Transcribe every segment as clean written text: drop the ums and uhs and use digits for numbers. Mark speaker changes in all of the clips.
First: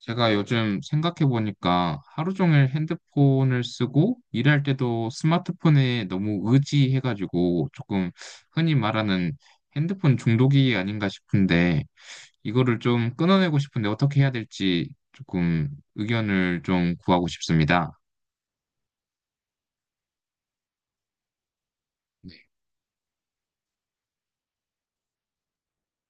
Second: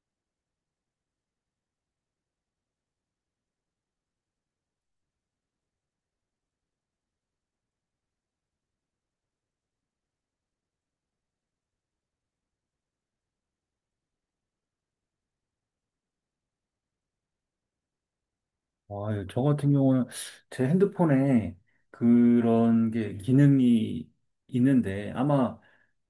Speaker 1: 제가 요즘 생각해보니까 하루 종일 핸드폰을 쓰고 일할 때도 스마트폰에 너무 의지해가지고 조금 흔히 말하는 핸드폰 중독이 아닌가 싶은데, 이거를 좀 끊어내고 싶은데 어떻게 해야 될지 조금 의견을 좀 구하고 싶습니다.
Speaker 2: 아, 예, 저 같은 경우는 제 핸드폰에
Speaker 1: 네.
Speaker 2: 그런 게 기능이 있는데 아마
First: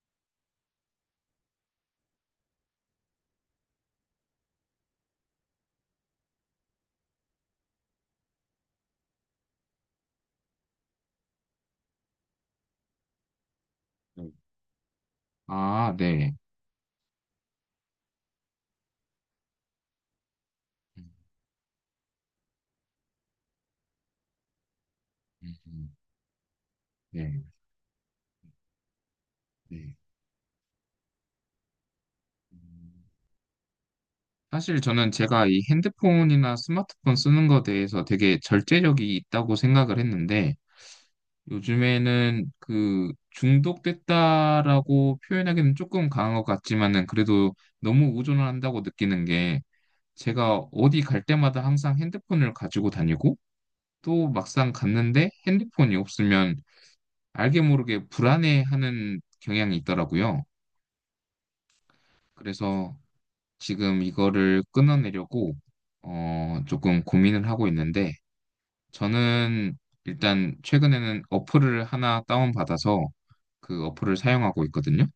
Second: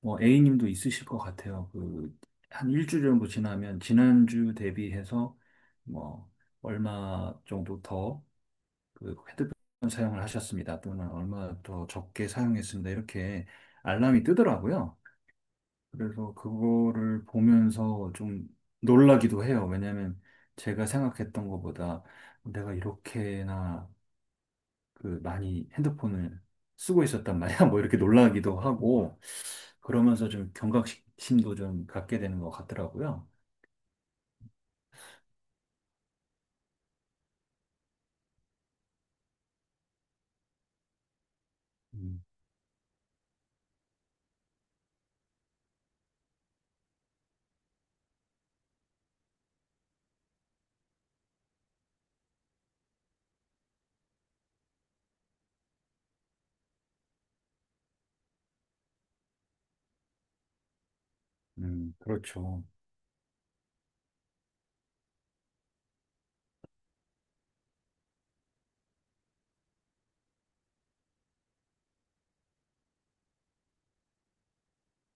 Speaker 2: 뭐 A님도 있으실 것 같아요. 그 한 일주일 정도 지나면 지난주 대비해서 뭐 얼마 정도 더그 핸드폰 사용을 하셨습니다. 또는 얼마 더 적게 사용했습니다. 이렇게 알람이
Speaker 1: 네.
Speaker 2: 뜨더라고요.
Speaker 1: 아,
Speaker 2: 그래서
Speaker 1: 네.
Speaker 2: 그거를 보면서 좀 놀라기도 해요. 왜냐면 제가
Speaker 1: 음.
Speaker 2: 생각했던 것보다 내가 이렇게나 그
Speaker 1: 음.
Speaker 2: 많이
Speaker 1: 음.
Speaker 2: 핸드폰을 쓰고 있었단
Speaker 1: 네.
Speaker 2: 말이야. 뭐 이렇게 놀라기도 하고
Speaker 1: 네.
Speaker 2: 그러면서 좀 경각심도 좀 갖게 되는 것
Speaker 1: 음.
Speaker 2: 같더라고요.
Speaker 1: 사실 저는 제가 이 핸드폰이나 스마트폰 쓰는 거에 대해서 되게 절제력이 있다고 생각을 했는데,
Speaker 2: 음,
Speaker 1: 요즘에는 그 중독됐다라고 표현하기는 조금 강한 것 같지만은 그래도 너무 의존을 한다고 느끼는 게, 제가 어디 갈 때마다 항상 핸드폰을 가지고 다니고, 또 막상 갔는데 핸드폰이 없으면 알게 모르게 불안해하는 경향이 있더라고요.
Speaker 2: 그렇죠.
Speaker 1: 그래서 지금 이거를 끊어내려고 조금 고민을 하고 있는데, 저는 일단 최근에는 어플을 하나 다운받아서 그 어플을 사용하고 있거든요.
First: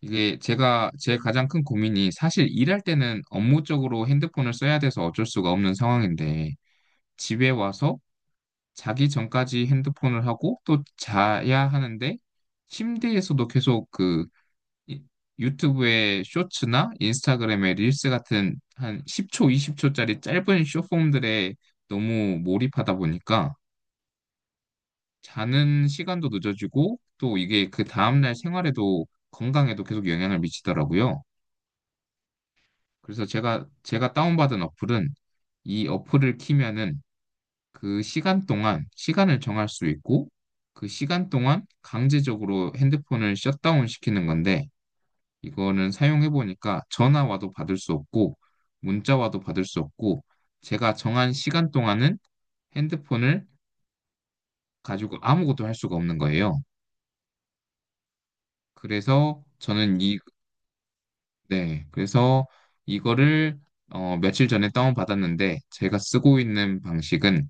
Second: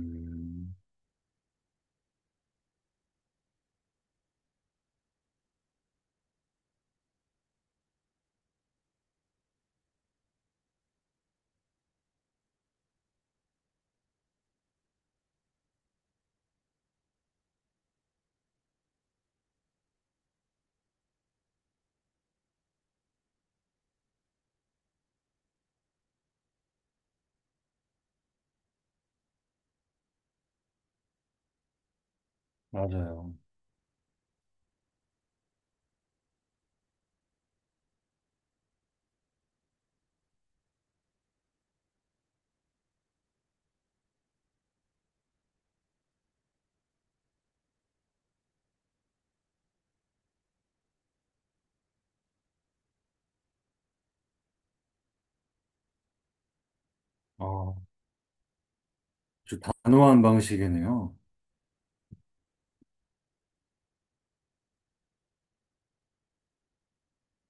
Speaker 1: 이게 제가 제 가장 큰 고민이, 사실 일할 때는 업무적으로 핸드폰을 써야 돼서 어쩔 수가 없는 상황인데, 집에 와서 자기 전까지 핸드폰을 하고 또 자야 하는데, 침대에서도 계속 그 이- 유튜브의 쇼츠나 인스타그램의 릴스 같은 한 10초, 20초짜리 짧은 쇼폼들에 너무 몰입하다 보니까 자는 시간도 늦어지고 또 이게 그 다음날 생활에도 건강에도 계속 영향을 미치더라고요. 그래서
Speaker 2: 맞아요.
Speaker 1: 제가 다운받은 어플은, 이 어플을 키면은 그 시간 동안 시간을 정할 수 있고 그 시간 동안 강제적으로 핸드폰을 셧다운 시키는 건데, 이거는 사용해 보니까 전화 와도 받을 수 없고 문자 와도 받을 수 없고 제가 정한 시간 동안은 핸드폰을 가지고 아무것도 할 수가 없는 거예요.
Speaker 2: 아,
Speaker 1: 그래서
Speaker 2: 아주
Speaker 1: 저는
Speaker 2: 단호한 방식이네요.
Speaker 1: 네, 그래서 이거를 며칠 전에 다운받았는데, 제가 쓰고 있는 방식은,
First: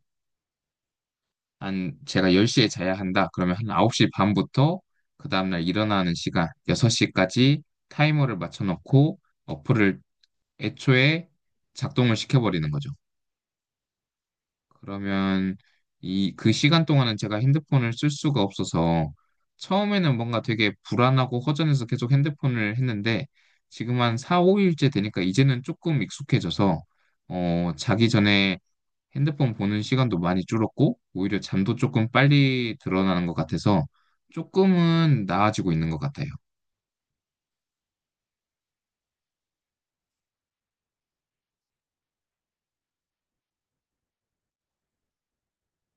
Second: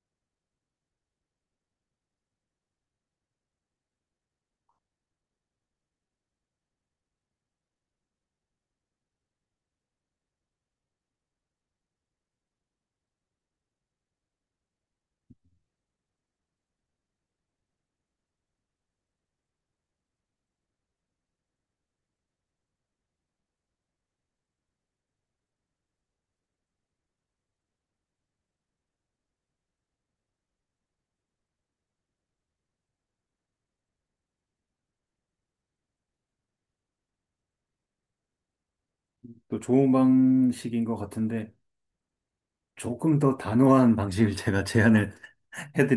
Speaker 1: 한 제가 10시에 자야 한다. 그러면 한 9시 반부터 그 다음날 일어나는 시간 6시까지 타이머를 맞춰 놓고 어플을 애초에 작동을 시켜버리는 거죠. 그러면 이 그 시간 동안은 제가 핸드폰을 쓸 수가 없어서 처음에는 뭔가 되게 불안하고 허전해서 계속 핸드폰을 했는데, 지금 한 4, 5일째 되니까 이제는 조금 익숙해져서, 자기 전에 핸드폰 보는 시간도 많이 줄었고, 오히려 잠도 조금 빨리 드러나는 것 같아서 조금은 나아지고 있는 것 같아요.
Speaker 2: 또 좋은 방식인 것 같은데 조금 더 단호한 방식을 제가 제안을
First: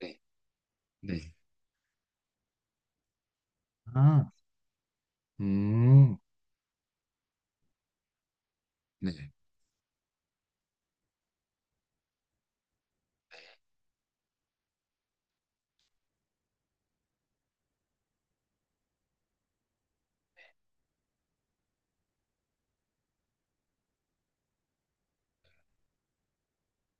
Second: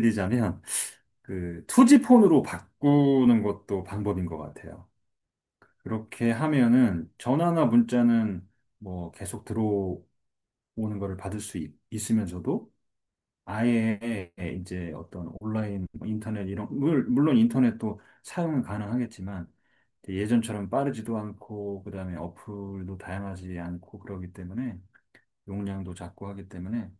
Speaker 1: 네, 네.
Speaker 2: 그 투지폰으로 바꾸는 것도 방법인
Speaker 1: 아,
Speaker 2: 것 같아요.
Speaker 1: 음,
Speaker 2: 그렇게 하면은 전화나 문자는 뭐
Speaker 1: 네.
Speaker 2: 계속 들어오는 것을 받을 수 있으면서도 아예 이제 어떤 온라인 뭐 인터넷 이런 물론 인터넷도 사용은 가능하겠지만 예전처럼 빠르지도 않고 그다음에 어플도 다양하지 않고 그러기 때문에 용량도 작고 하기 때문에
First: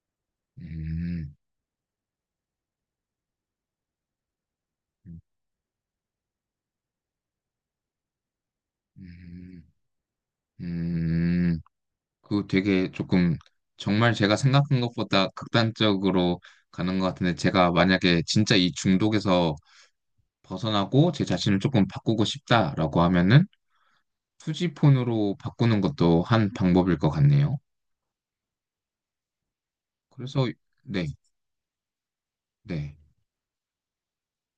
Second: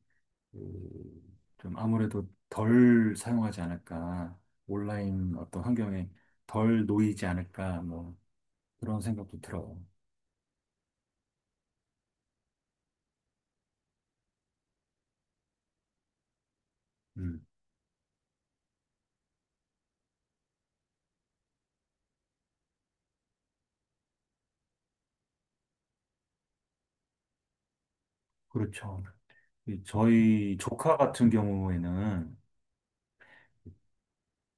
Speaker 2: 그,
Speaker 1: 음.
Speaker 2: 좀 아무래도 덜 사용하지 않을까, 온라인 어떤 환경에 덜 놓이지 않을까, 뭐 그런 생각도
Speaker 1: 음.
Speaker 2: 들어요.
Speaker 1: 음, 그 되게 조금, 정말 제가 생각한 것보다 극단적으로 가는 것 같은데,
Speaker 2: 음,
Speaker 1: 제가 만약에 진짜 이 중독에서 벗어나고 제 자신을 조금 바꾸고 싶다라고 하면은 투지폰으로 바꾸는 것도 한 방법일 것 같네요.
Speaker 2: 그렇죠. 이
Speaker 1: 그래서.
Speaker 2: 저희 조카
Speaker 1: 네.
Speaker 2: 같은 경우에는
Speaker 1: 네.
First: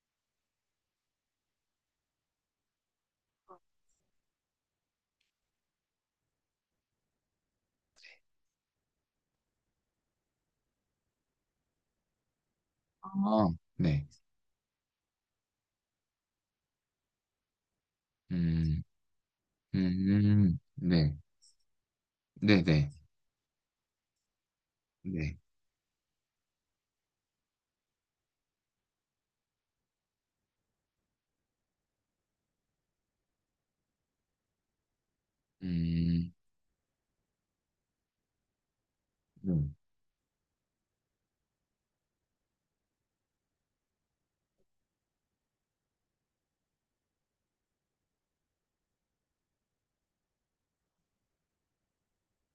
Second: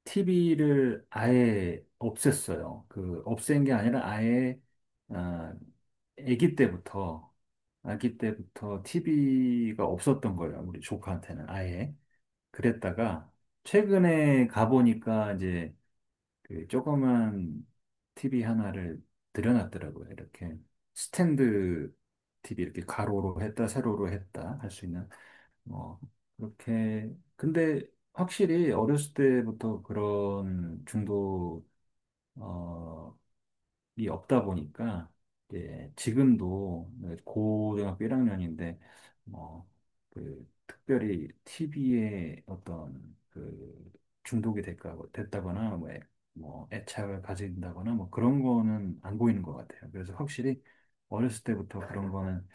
Speaker 2: TV를 아예 없앴어요. 그 없앤 게 아니라 아예 아, 아기 때부터 아기 때부터 TV가 없었던 거예요. 우리 조카한테는 아예
Speaker 1: 아,
Speaker 2: 그랬다가
Speaker 1: 네.
Speaker 2: 최근에 가보니까 이제 그 조그만 TV
Speaker 1: 음,
Speaker 2: 하나를 들여놨더라고요. 이렇게
Speaker 1: 네.
Speaker 2: 스탠드 TV 이렇게
Speaker 1: 네네.
Speaker 2: 가로로 했다, 세로로 했다 할 수 있는
Speaker 1: 네.
Speaker 2: 뭐 그렇게 근데 확실히 어렸을 때부터 그런 중독 이 없다 보니까 이제
Speaker 1: 음,
Speaker 2: 지금도 고등학교 1학년인데
Speaker 1: 네.
Speaker 2: 뭐그 특별히 TV에 어떤 그 중독이 될까 됐다거나 뭐, 뭐 애착을 가진다거나 뭐 그런 거는 안 보이는 것 같아요. 그래서 확실히 어렸을 때부터 그런 거는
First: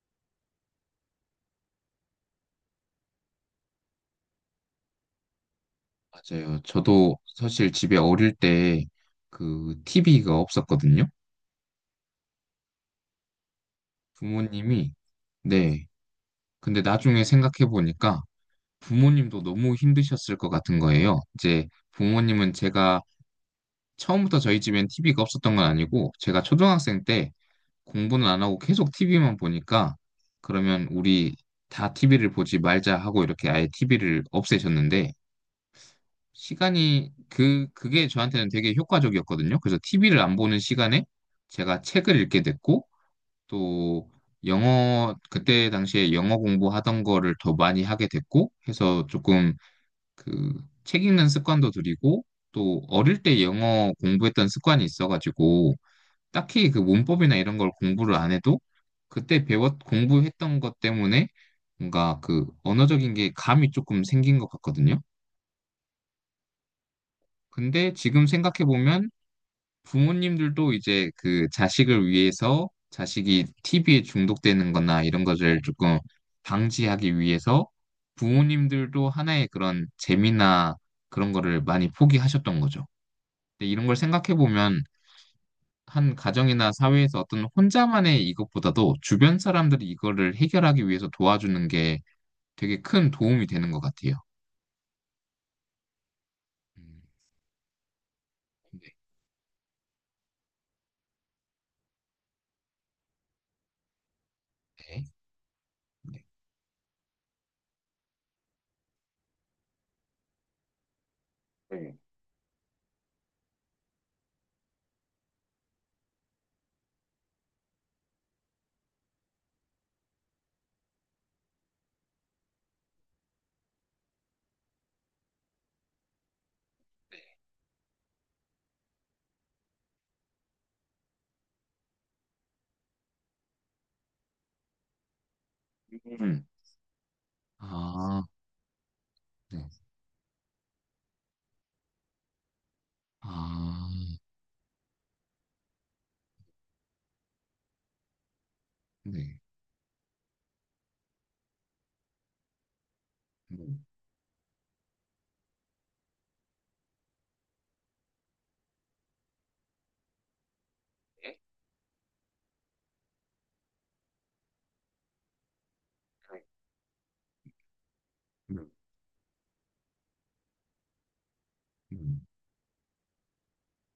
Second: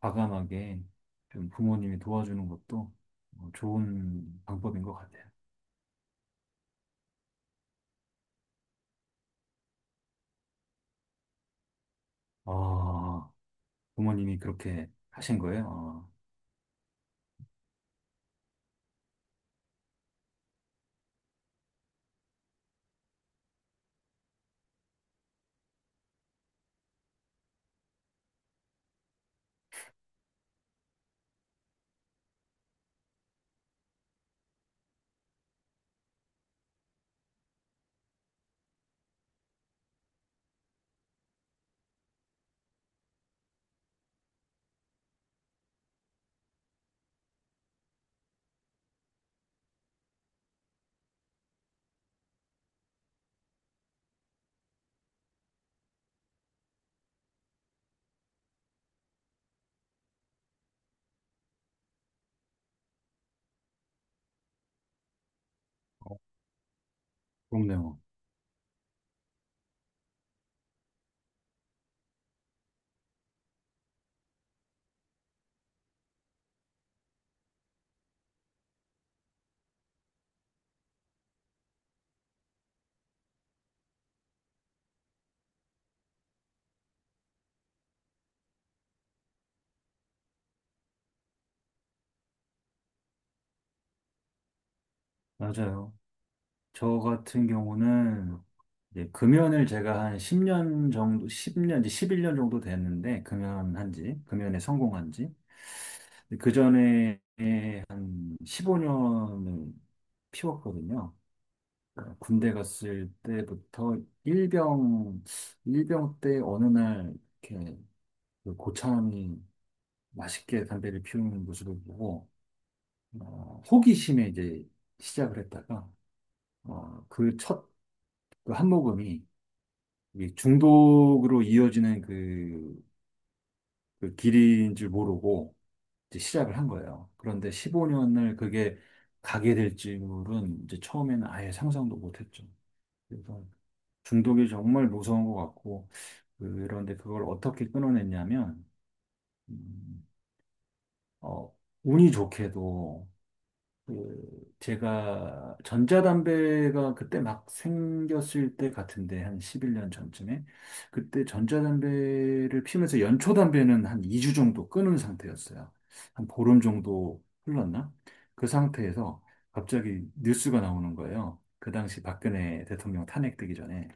Speaker 2: 과감하게 좀 부모님이 도와주는 것도 뭐 좋은 방법인 것 같아요.
Speaker 1: 맞아요. 저도 사실 집에 어릴 때 그 TV가 없었거든요.
Speaker 2: 아, 부모님이 그렇게
Speaker 1: 부모님이.
Speaker 2: 하신 거예요?
Speaker 1: 네.
Speaker 2: 아,
Speaker 1: 근데 나중에 생각해 보니까 부모님도 너무 힘드셨을 것 같은 거예요. 이제 부모님은, 제가 처음부터 저희 집엔 TV가 없었던 건 아니고 제가 초등학생 때 공부는 안 하고 계속 TV만 보니까, 그러면 우리 다 TV를 보지 말자 하고 이렇게 아예 TV를 없애셨는데, 시간이 그 그게 저한테는 되게 효과적이었거든요. 그래서 TV를 안 보는 시간에 제가 책을 읽게 됐고, 또 영어, 그때 당시에 영어 공부하던 거를 더 많이 하게 됐고 해서, 조금 그 책 읽는 습관도 들이고 또 어릴 때 영어 공부했던 습관이 있어가지고 딱히 그 문법이나 이런 걸 공부를 안 해도 그때 공부했던 것 때문에 뭔가 그 언어적인 게 감이 조금 생긴 것 같거든요. 근데
Speaker 2: 부럽네요.
Speaker 1: 지금 생각해보면, 부모님들도 이제 그 자식을 위해서, 자식이 TV에 중독되는 거나 이런 것을 조금 방지하기 위해서 부모님들도 하나의 그런 재미나 그런 거를 많이 포기하셨던 거죠. 근데 이런 걸 생각해보면, 한 가정이나 사회에서 어떤 혼자만의 이것보다도 주변 사람들이 이거를 해결하기 위해서 도와주는 게 되게 큰 도움이 되는 것 같아요.
Speaker 2: 맞아요. 저
Speaker 1: 음,
Speaker 2: 같은 경우는
Speaker 1: 네.
Speaker 2: 이제 금연을 제가 한 10년 정도, 10년, 이제 11년 정도 됐는데, 금연한 지, 금연에
Speaker 1: 네.
Speaker 2: 성공한 지.
Speaker 1: 네.
Speaker 2: 그 전에 한 15년을 피웠거든요.
Speaker 1: 네.
Speaker 2: 그러니까 군대 갔을 때부터 일병, 일병 때 어느 날 이렇게 그 고참이 맛있게 담배를 피우는 모습을 보고, 호기심에 이제 시작을 했다가, 그 첫 그 한 모금이 이게 중독으로 이어지는 그, 그 길인 줄 모르고 이제
Speaker 1: 음.
Speaker 2: 시작을 한 거예요. 그런데
Speaker 1: 아,
Speaker 2: 15년을 그게 가게
Speaker 1: 네.
Speaker 2: 될 줄은 이제 처음에는 아예 상상도 못했죠. 그래서
Speaker 1: 아,
Speaker 2: 중독이 정말 무서운 것 같고 그런데 그걸 어떻게 끊어냈냐면
Speaker 1: 네.
Speaker 2: 음, 어, 운이 좋게도
Speaker 1: 음.
Speaker 2: 그 제가 전자담배가 그때 막 생겼을 때 같은데 한 11년 전쯤에 그때
Speaker 1: 네.
Speaker 2: 전자담배를 피면서 연초담배는 한 2주 정도 끊은 상태였어요. 한 보름 정도 흘렀나? 그
Speaker 1: 음.
Speaker 2: 상태에서 갑자기 뉴스가 나오는 거예요. 그 당시
Speaker 1: 음.
Speaker 2: 박근혜 대통령 탄핵되기 전에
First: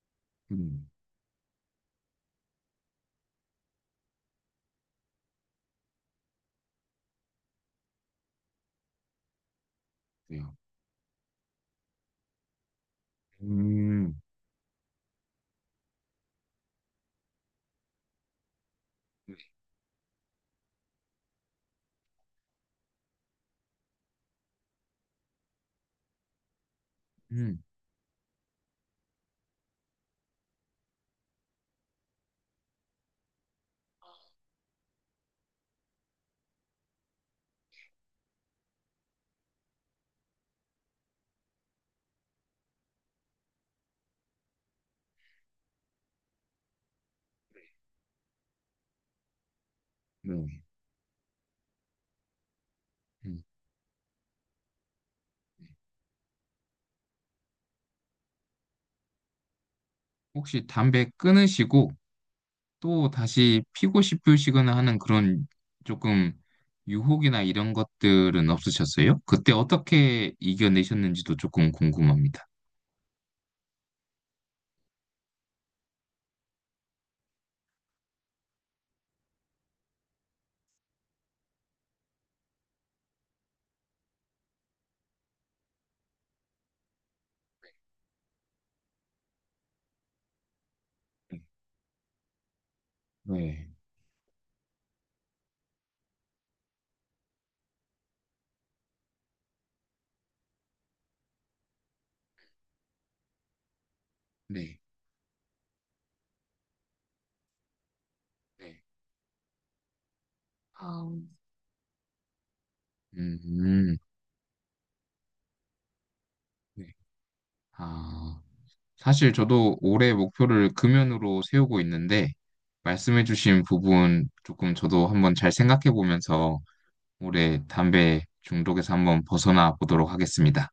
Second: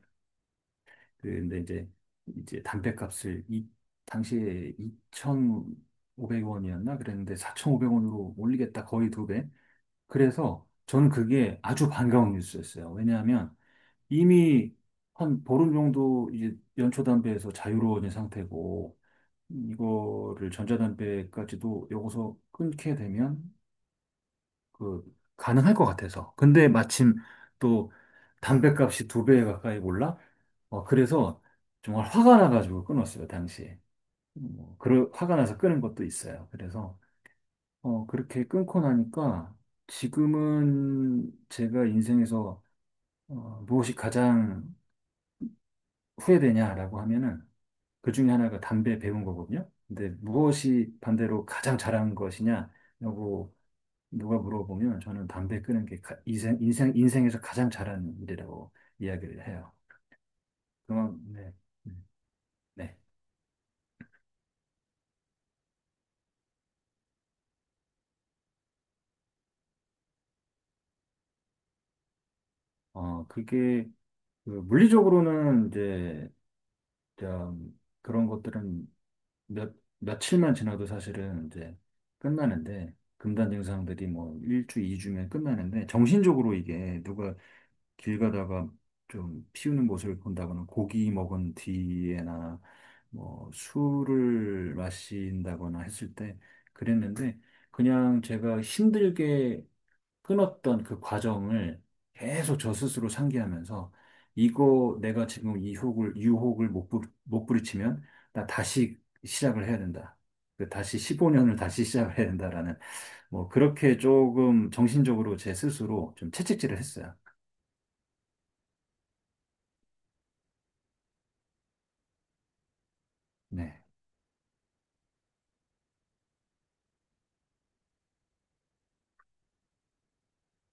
Speaker 1: 음,
Speaker 2: 근데 이제 담배값을 이 당시에 2,500원이었나 그랬는데 4,500원으로 올리겠다 거의 두 배.
Speaker 1: 그래요.
Speaker 2: 그래서 저는 그게 아주 반가운 뉴스였어요. 왜냐하면
Speaker 1: 음,
Speaker 2: 이미 한 보름 정도 이제 연초담배에서 자유로운 상태고 이거를 전자담배까지도 여기서 끊게 되면 그 가능할 것 같아서. 근데 마침
Speaker 1: 음,
Speaker 2: 또 담배값이 두 배 가까이 올라? 어, 그래서 정말 화가 나가지고 끊었어요, 당시에. 뭐, 화가 나서 끊은 것도 있어요. 그래서 어, 그렇게 끊고 나니까 지금은 제가 인생에서 어, 무엇이 가장 후회되냐라고 하면은 그 중에 하나가 담배 배운 거거든요. 근데
Speaker 1: 네.
Speaker 2: 무엇이 반대로 가장 잘한
Speaker 1: 음.
Speaker 2: 것이냐라고 누가 물어보면 저는 담배 끊은 게 인생, 인생, 인생에서 가장 잘한 일이라고 이야기를 해요.
Speaker 1: 혹시 담배
Speaker 2: 그만, 네.
Speaker 1: 끊으시고
Speaker 2: 음, 네.
Speaker 1: 또 다시 피고 싶으시거나 하는 그런 조금 유혹이나 이런 것들은 없으셨어요? 그때 어떻게 이겨내셨는지도 조금 궁금합니다.
Speaker 2: 어, 그게 그 물리적으로는 이제 좀 그런 것들은 몇, 며칠만 지나도 사실은 이제 끝나는데, 금단 증상들이 뭐 1주, 2주면 끝나는데, 정신적으로 이게 누가 길 가다가 좀 피우는 모습을 본다거나, 고기 먹은 뒤에나, 뭐
Speaker 1: 네,
Speaker 2: 술을 마신다거나 했을 때 그랬는데, 그냥 제가 힘들게 끊었던 그 과정을 계속 저 스스로 상기하면서
Speaker 1: 네,
Speaker 2: 이거 내가 지금 유혹을 못 부딪히면 나
Speaker 1: 네.
Speaker 2: 다시 시작을 해야 된다. 그 다시
Speaker 1: 아,
Speaker 2: 15년을 다시 시작을 해야 된다라는 뭐
Speaker 1: 음,
Speaker 2: 그렇게 조금 정신적으로 제 스스로 좀 채찍질을
Speaker 1: 네.
Speaker 2: 했어요.
Speaker 1: 아, 사실 저도 올해 목표를 금연으로 세우고 있는데, 말씀해주신
Speaker 2: 네.
Speaker 1: 부분 조금 저도 한번 잘 생각해 보면서 올해 담배 중독에서 한번 벗어나 보도록 하겠습니다.